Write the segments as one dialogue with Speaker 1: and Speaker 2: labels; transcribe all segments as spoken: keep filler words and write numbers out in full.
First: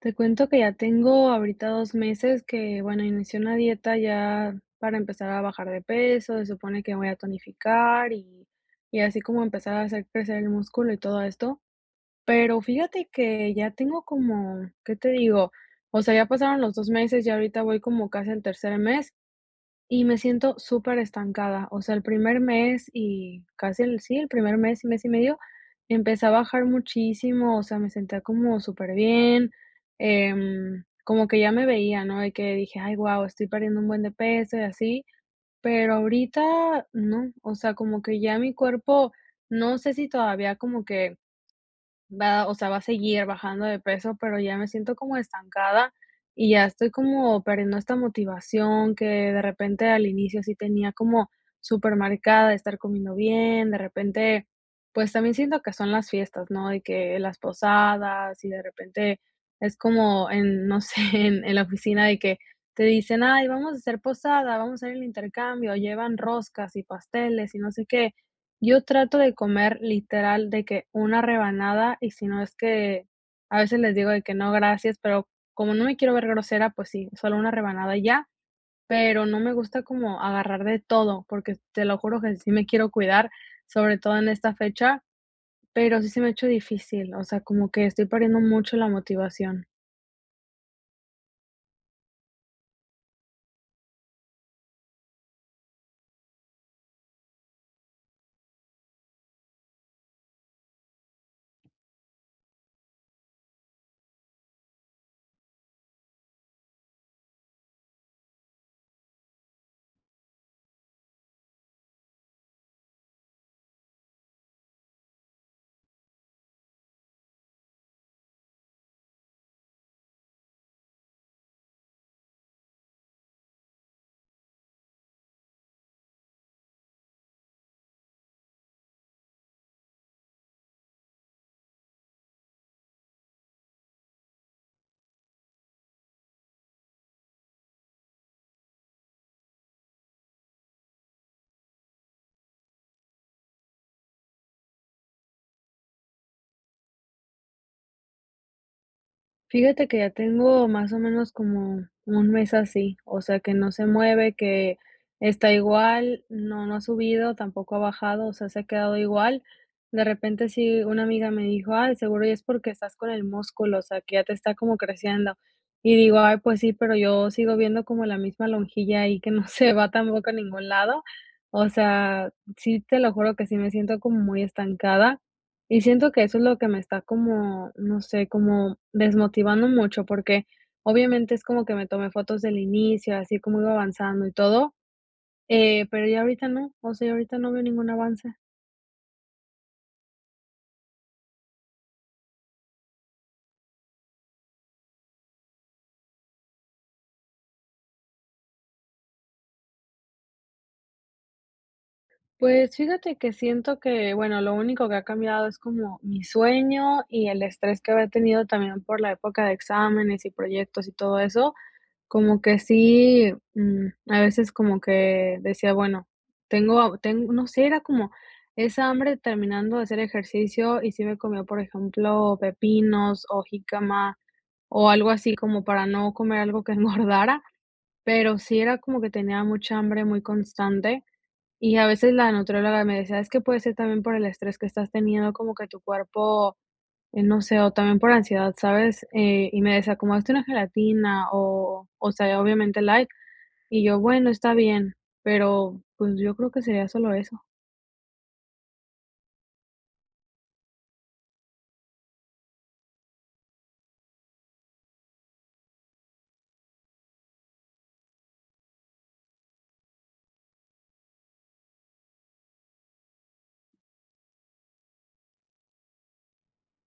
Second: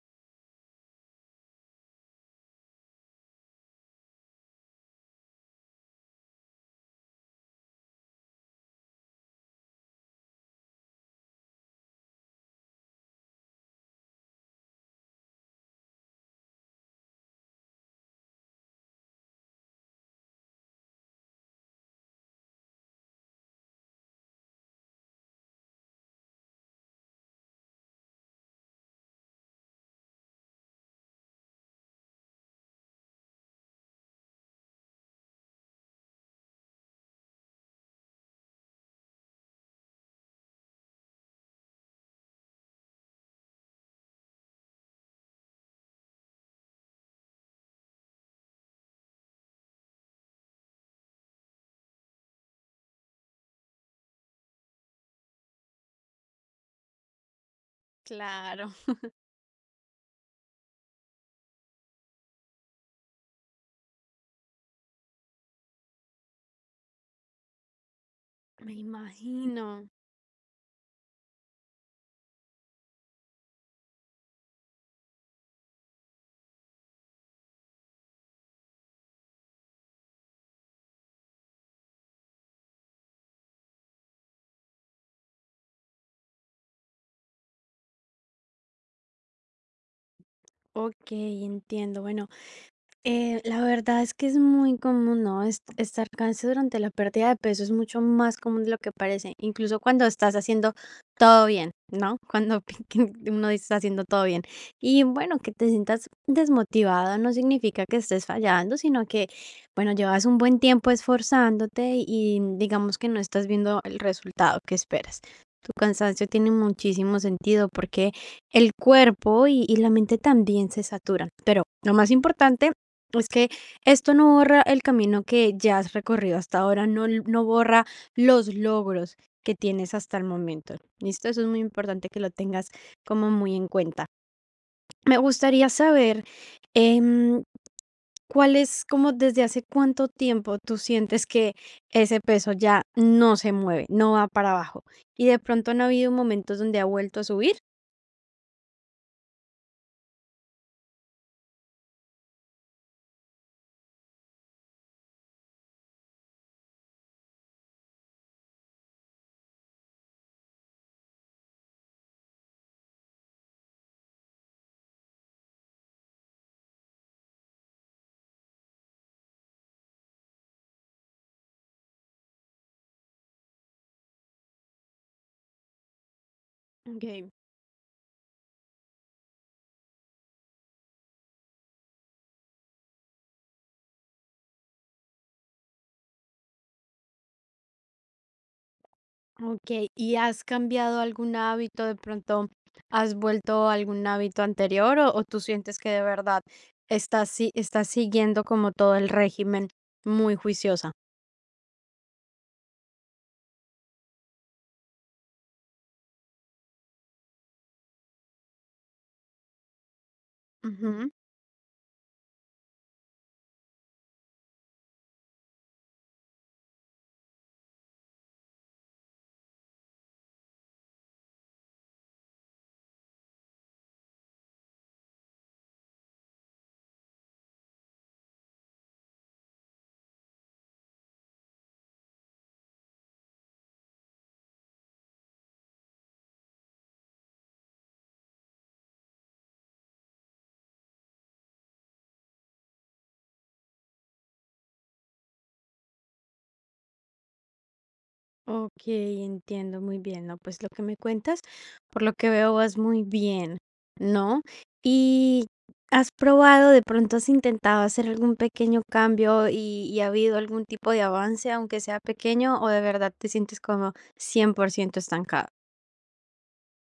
Speaker 1: Te cuento que ya tengo ahorita dos meses que, bueno, inicié una dieta ya para empezar a bajar de peso, se supone que voy a tonificar y y así como empezar a hacer crecer el músculo y todo esto, pero fíjate que ya tengo como, ¿qué te digo? O sea, ya pasaron los dos meses, y ahorita voy como casi al tercer mes y me siento súper estancada. O sea, el primer mes y casi el sí, el primer mes, y mes y medio, empecé a bajar muchísimo, o sea, me sentía como superbién, em, como que ya me veía, ¿no? Y que dije, ay, guau, estoy perdiendo un buen de peso y así, pero ahorita no, o sea, como que ya mi cuerpo, no sé si todavía como que va, o sea, va a seguir bajando de peso, pero ya me siento como estancada y ya estoy como perdiendo esta motivación que de repente al inicio sí tenía como súper marcada de estar comiendo bien, de repente, pues también siento que son las fiestas, ¿no? De que las posadas y de
Speaker 2: Claro,
Speaker 1: repente es como en, no sé, en, en la oficina de que te dicen, ay, vamos a hacer posada, vamos a hacer el intercambio, llevan roscas y pasteles y no sé qué.
Speaker 2: me
Speaker 1: Yo trato de
Speaker 2: imagino.
Speaker 1: comer literal de que una rebanada y si no es que a veces les digo de que no, gracias, pero como no me quiero ver grosera, pues sí, solo una rebanada y ya, pero no me gusta como agarrar de todo, porque te lo juro que sí me quiero cuidar, sobre todo en esta fecha, pero sí se me ha hecho difícil, o sea, como que estoy perdiendo mucho la motivación.
Speaker 2: Ok, entiendo. Bueno, Eh, la verdad es que es muy común, ¿no? Est- Estar cansado durante la pérdida de peso es mucho más común de lo que parece, incluso cuando estás haciendo todo bien, ¿no? Cuando pi- que uno está haciendo todo bien. Y bueno, que te sientas desmotivado no significa que estés fallando, sino que, bueno, llevas un buen tiempo esforzándote y digamos que no estás viendo el resultado que esperas. Tu cansancio tiene muchísimo sentido porque el cuerpo y, y la mente también se saturan. Pero lo más importante es que esto no borra el camino que ya has recorrido hasta ahora, no, l- no borra los logros que tienes hasta el momento. ¿Listo? Eso es muy importante que lo tengas como muy en cuenta. Me gustaría saber em, cuál es, como desde hace cuánto tiempo tú sientes que ese peso ya no se mueve, no va para abajo y de pronto no ha habido momentos donde ha vuelto a subir.
Speaker 1: Fíjate que ya tengo más o menos como un mes así, o sea, que no se mueve, que está igual, no, no ha subido, tampoco ha bajado, o sea, se ha quedado igual. De repente sí, una amiga me dijo, ay, seguro y es porque estás con el músculo, o sea, que ya te está como creciendo. Y digo, ay, pues sí, pero yo sigo viendo como la misma lonjilla ahí que no se va tampoco a ningún lado. O sea, sí, te lo juro que sí me siento como muy estancada. Y siento que eso es lo que me está
Speaker 2: Ok.
Speaker 1: como, no sé, como desmotivando mucho, porque obviamente es como que me tomé fotos del inicio, así como iba avanzando y todo, eh, pero ya ahorita no, o sea, ya ahorita no veo ningún avance.
Speaker 2: Okey, ¿y has cambiado algún hábito? De pronto, ¿has vuelto a algún hábito anterior o o tú sientes que de verdad estás si estás siguiendo como todo el régimen muy juiciosa?
Speaker 1: Pues fíjate que siento que, bueno, lo único que ha cambiado es como mi sueño y el estrés que había tenido también por la época de exámenes y proyectos y
Speaker 2: Ujú.
Speaker 1: todo eso. Como que sí, mm, a veces como que decía, bueno, tengo tengo, no sé, era como esa hambre terminando de hacer ejercicio y sí me comía, por ejemplo, pepinos o jícama o algo así como para no comer algo que engordara, pero sí era como que tenía mucha hambre muy constante y a veces la nutrióloga me decía, es que puede ser también por el estrés que estás teniendo, como que tu cuerpo, eh, no sé, o también por ansiedad, ¿sabes? Eh, y me decía, como hazte una gelatina o, o sea, obviamente light y yo, bueno, está bien, pero, pues, yo creo que sería solo eso.
Speaker 2: Okey, entiendo muy bien. No, pues, lo que me cuentas, por lo que veo, vas muy bien, ¿no? ¿Y has probado, de pronto has intentado hacer algún pequeño cambio y y ha habido algún tipo de avance, aunque sea pequeño, o de verdad te sientes como cien por ciento estancada?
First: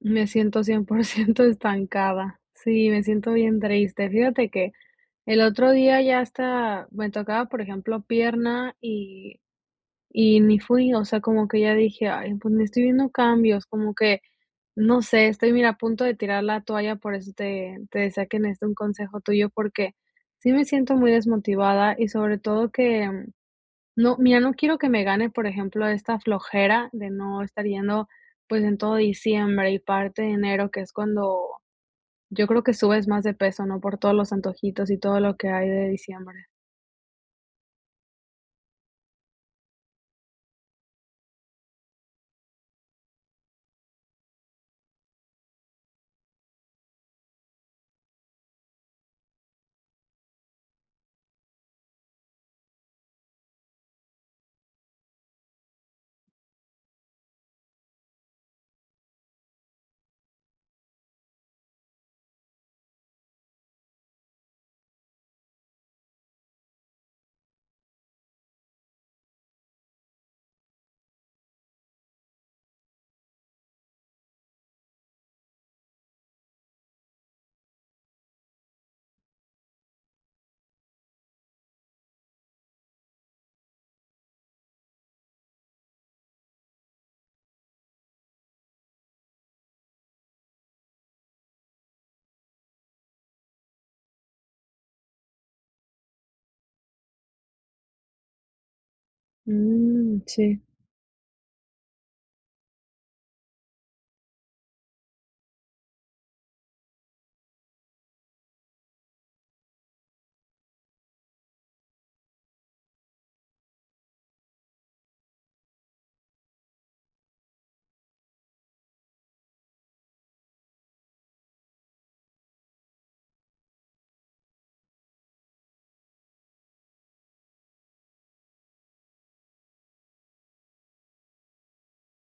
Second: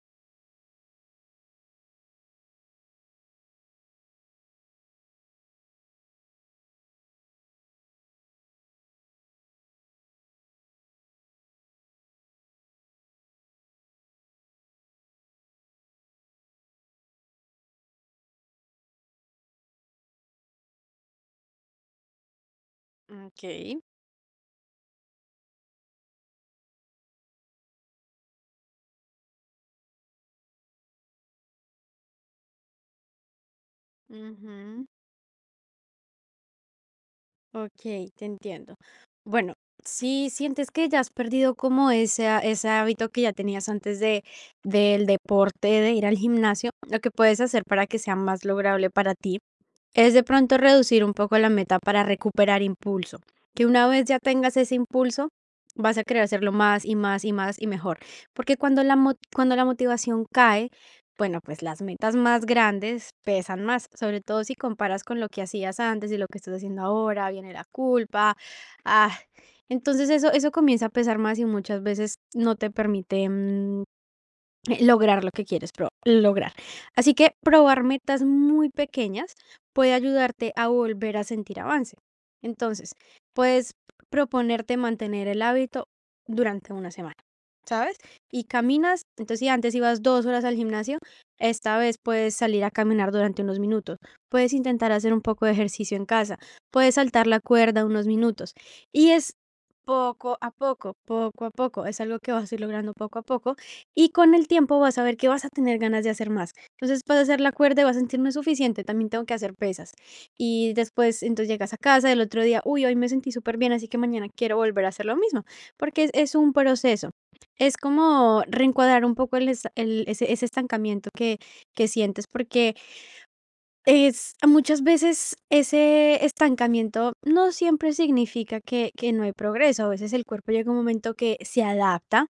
Speaker 1: Me siento cien por ciento estancada. Sí, me siento bien triste. Fíjate que el otro día ya hasta me tocaba, por ejemplo, pierna y y ni fui, o sea, como que ya dije: "Ay, pues, no estoy viendo cambios", como que, no sé, estoy, mira, a punto de tirar la toalla, por eso te te decía que necesito un consejo tuyo, porque sí me siento muy desmotivada y sobre todo que.
Speaker 2: Okey.
Speaker 1: No, mira, no quiero que me gane, por ejemplo, esta flojera de no estar yendo, pues, en todo diciembre y parte de enero, que es cuando yo creo que subes más de peso, ¿no? Por todos los
Speaker 2: Ujú.
Speaker 1: antojitos y todo lo que hay de diciembre.
Speaker 2: Okey, te entiendo. Bueno, si sientes que ya has perdido como esa ese hábito que ya tenías antes de del deporte, de ir al gimnasio, lo que puedes hacer para que sea más lograble para ti, es de pronto reducir un poco la meta para recuperar impulso, que una vez ya tengas ese impulso, vas a querer hacerlo más, y más, y más, y mejor, porque cuando la mo cuando la motivación cae. Bueno, pues las metas más grandes pesan más, sobre todo si comparas con lo que hacías antes y lo que estás haciendo ahora, viene la culpa. Ah, entonces eso, eso comienza a pesar más y muchas veces no te permite mm, eh, lograr lo que quieres pro lograr. Así que probar metas muy pequeñas puede ayudarte a volver a sentir avance. Entonces, puedes proponerte mantener el hábito durante una semana, ¿sabes? Y caminas, entonces si antes ibas dos horas al gimnasio, esta vez puedes salir a caminar durante unos minutos, puedes intentar hacer un poco de ejercicio en casa, puedes saltar la cuerda unos minutos. Y es
Speaker 1: Mm,
Speaker 2: poco a
Speaker 1: sí.
Speaker 2: poco, poco a poco, es algo que vas a ir logrando poco a poco y con el tiempo vas a ver que vas a tener ganas de hacer más. Entonces vas a hacer la cuerda y vas a sentirme suficiente, también tengo que hacer pesas. Y después, entonces llegas a casa el otro día, uy, hoy me sentí súper bien, así que mañana quiero volver a hacer lo mismo, porque es, es un proceso. Es como reencuadrar un poco el, esta- el- ese, ese estancamiento que, que sientes, porque es muchas veces ese estancamiento no siempre significa que, que no hay progreso. A veces el cuerpo llega un momento que se adapta,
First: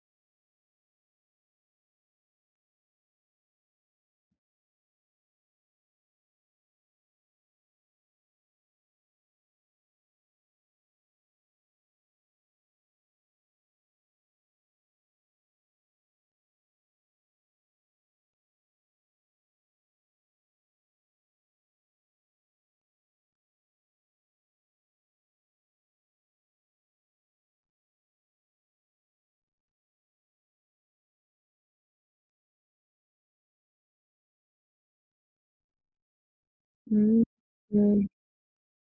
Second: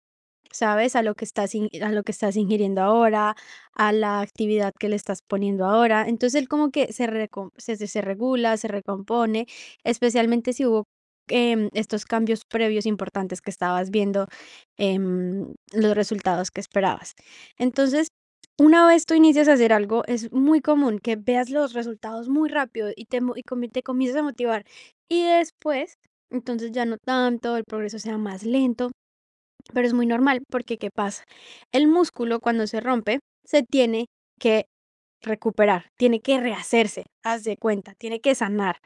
Speaker 2: ¿sabes? A lo que estás, in- a lo que estás ingiriendo ahora, a la actividad que le estás poniendo ahora. Entonces él como que se, recom- se, se se regula, se recompone, especialmente si hubo em, estos cambios previos importantes que estabas viendo, em, los resultados que esperabas. Entonces, una vez tú inicias a hacer algo, es muy común que veas los resultados muy rápido y te, mo- y comi- te comiences a motivar. Y después, entonces ya no tanto, el progreso sea más lento, pero es muy normal porque ¿qué pasa? El músculo cuando se rompe, se tiene que recuperar, tiene que rehacerse,
Speaker 1: Mm,
Speaker 2: haz de cuenta,
Speaker 1: mm,
Speaker 2: tiene que sanar.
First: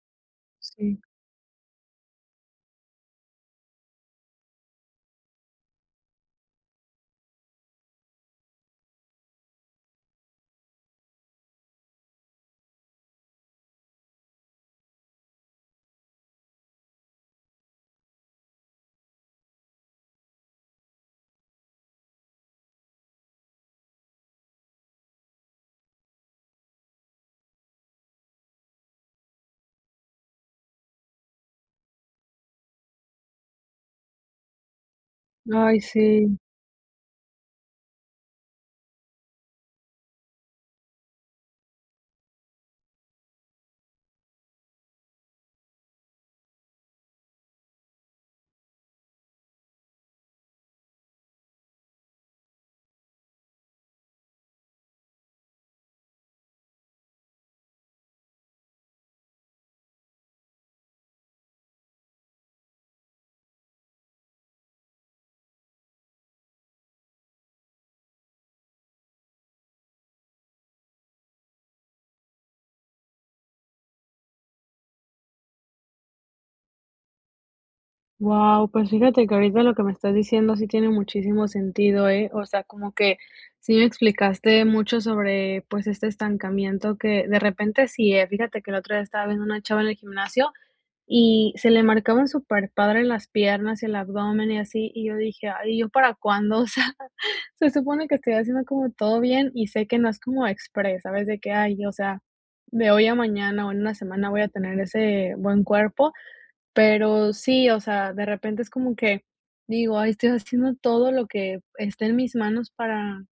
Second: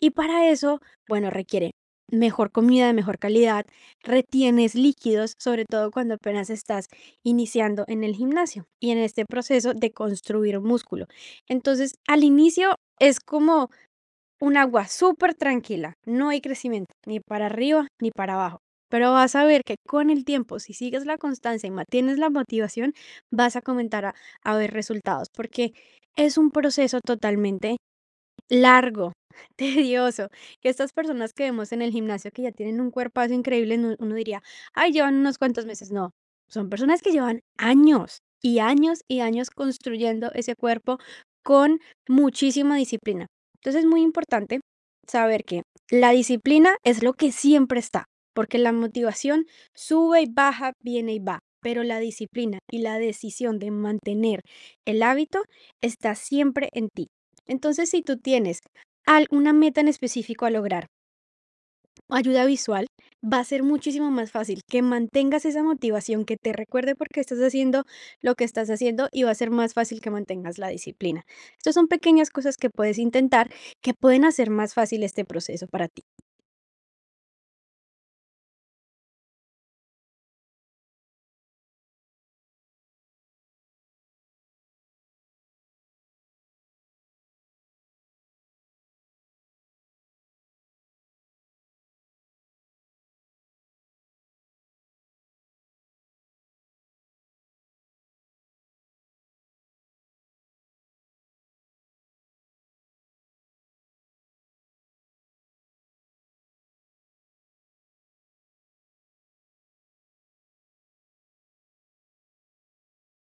Speaker 2: Y para eso,
Speaker 1: sí.
Speaker 2: bueno, requiere mejor comida de mejor calidad, retienes líquidos, sobre todo cuando apenas estás iniciando en el gimnasio y en este proceso de construir músculo. Entonces, al inicio es como un agua súper tranquila, no hay crecimiento, ni para arriba ni para abajo. Pero vas a ver que con el tiempo, si sigues la constancia y mantienes la motivación, vas a comentar a, a ver resultados, porque es un proceso totalmente largo, tedioso, que estas personas que vemos en el gimnasio que ya tienen un cuerpazo increíble, no uno diría: "Ay, llevan unos cuantos
Speaker 1: Ay,
Speaker 2: meses", no,
Speaker 1: sí.
Speaker 2: son personas que llevan años, y años, y años construyendo ese cuerpo con muchísima disciplina. Entonces, es muy importante saber que la disciplina es lo que siempre está, porque la motivación sube y baja, viene y va, pero la disciplina y la decisión de mantener el hábito está siempre en ti. Entonces, si tú tienes alguna meta en específico a lograr, ayuda visual, va a ser muchísimo más fácil que mantengas esa motivación, que te recuerde por qué estás haciendo lo que estás haciendo y va a ser más fácil que mantengas la disciplina. Estas son pequeñas cosas que puedes intentar que pueden hacer más fácil este proceso para ti.
Speaker 1: Wow, pues fíjate que ahorita lo que me estás diciendo sí tiene muchísimo sentido, ¿eh? O sea, como que sí me explicaste mucho sobre, pues, este estancamiento que de repente sí, ¿eh? Fíjate que el otro día estaba viendo una chava en el gimnasio. Y se le marcaban súper padre las piernas y el abdomen y así, y yo dije: "Ay, ¿yo para cuándo?". O sea, se supone que estoy haciendo como todo bien y sé que no es como express, ¿sabes? De que, ay, o sea, de hoy a mañana o en una semana voy a tener ese buen cuerpo, pero sí, o sea, de repente es como que digo: "Ay, estoy haciendo todo lo que esté en mis manos para,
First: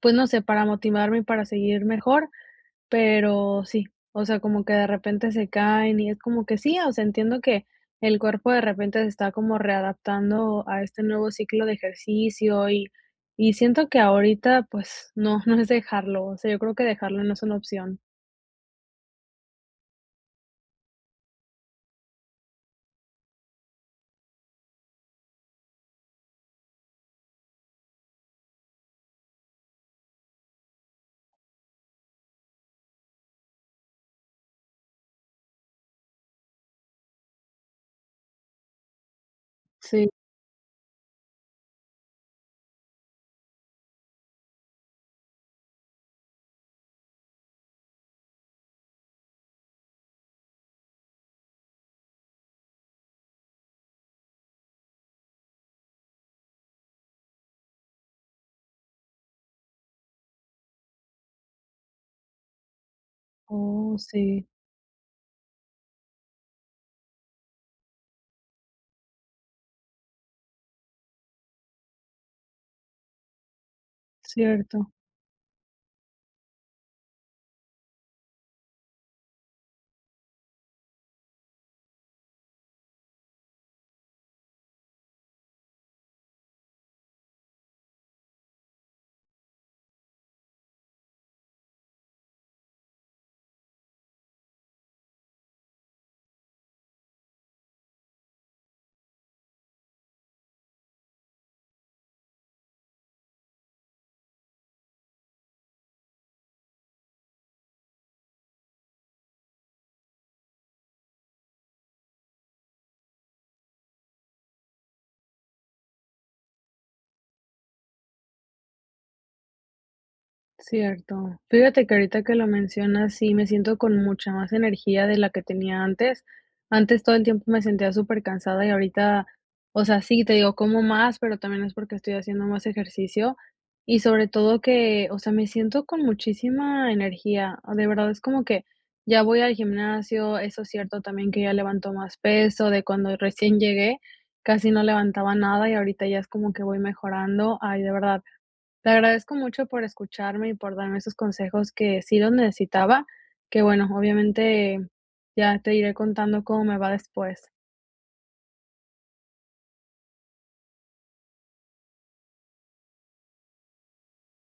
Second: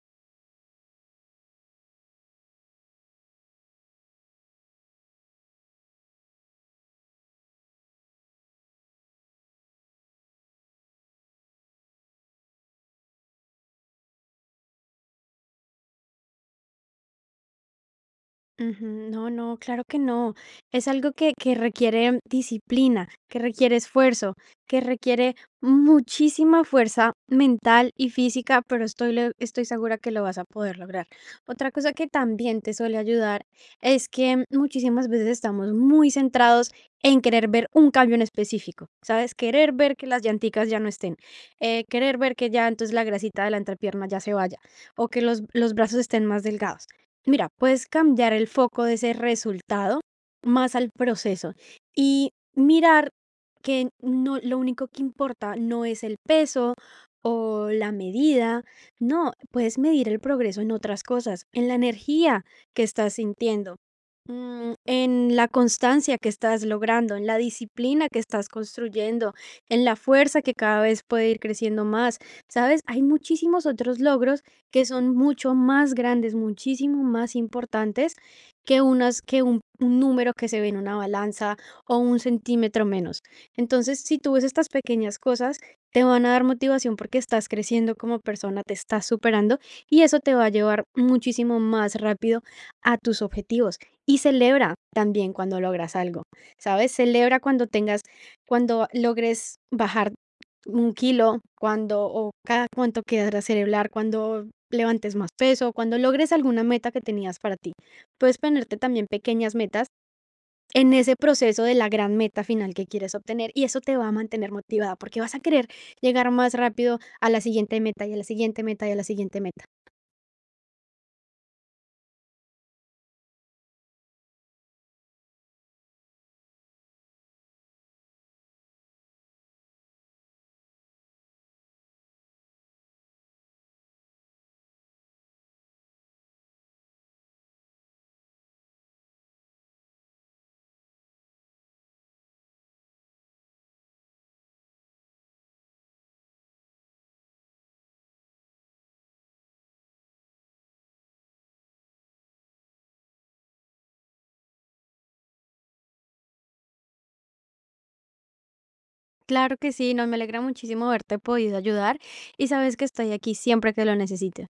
Speaker 1: pues, no sé, para motivarme y para seguir mejor". Pero sí, o sea, como que de repente se caen y es como que sí, o sea, entiendo que el cuerpo de repente se está como readaptando a este nuevo ciclo de ejercicio y y siento que ahorita, pues, no, no es dejarlo, o sea, yo creo que dejarlo no es una opción.
Speaker 2: Ujú. No, no, claro que no. Es algo que, que requiere disciplina, que requiere esfuerzo, que requiere muchísima fuerza mental y física, pero estoy, le- estoy segura que lo vas a poder lograr. Otra cosa que también te suele ayudar es que muchísimas veces estamos muy centrados en querer ver un cambio en específico, ¿sabes? Querer ver que
Speaker 1: Sí.
Speaker 2: las llanticas ya no estén, eh, querer ver que ya entonces la grasita de la entrepierna ya se vaya o que los, los brazos estén más delgados. Mira, puedes cambiar el foco de ese resultado más al proceso y mirar que no, lo único que importa no es el peso o la medida, no, puedes medir el progreso en otras cosas, en la energía que estás sintiendo,
Speaker 1: Oh, sí,
Speaker 2: mm, en la constancia que estás logrando, en la disciplina que estás construyendo, en la fuerza que cada vez puede ir creciendo más. Sabes, hay muchísimos otros logros que
Speaker 1: cierto.
Speaker 2: son mucho más grandes, muchísimo más importantes que unas que un, un número que se ve en una balanza o un centímetro menos. Entonces, si tú ves estas pequeñas cosas, te van a dar motivación porque estás creciendo como persona, te estás superando y eso te va a llevar muchísimo más rápido a tus objetivos. Y celebra también cuando logras algo, ¿sabes? Celebra cuando tengas, cuando logres bajar un kilo, cuando o cada cuánto quieras celebrar, cuando levantes más peso, cuando logres alguna meta que tenías para ti. Puedes ponerte también pequeñas metas en ese proceso de la gran meta final que quieres obtener y eso te va a mantener motivada porque vas a querer llegar más rápido a la siguiente meta y a la siguiente meta y a la siguiente meta.
Speaker 1: Cierto. Fíjate que ahorita que lo mencionas, sí, me siento con mucha más energía de la que tenía antes. Antes todo el tiempo me sentía súper cansada y ahorita, o sea, sí, te digo, como más, pero también es porque estoy haciendo más ejercicio y sobre todo que, o sea, me siento con muchísima energía. De verdad, es como que ya voy al gimnasio, eso es cierto también que ya levanto más peso de cuando recién llegué, casi no levantaba nada y ahorita ya es como que voy mejorando. Ay, de verdad. Te agradezco mucho por escucharme y por darme esos consejos que sí los necesitaba, que bueno, obviamente ya te iré contando cómo me va después.
Speaker 2: Claro que sí, no, me alegra muchísimo haberte podido ayudar y sabes que estoy aquí siempre que lo necesites.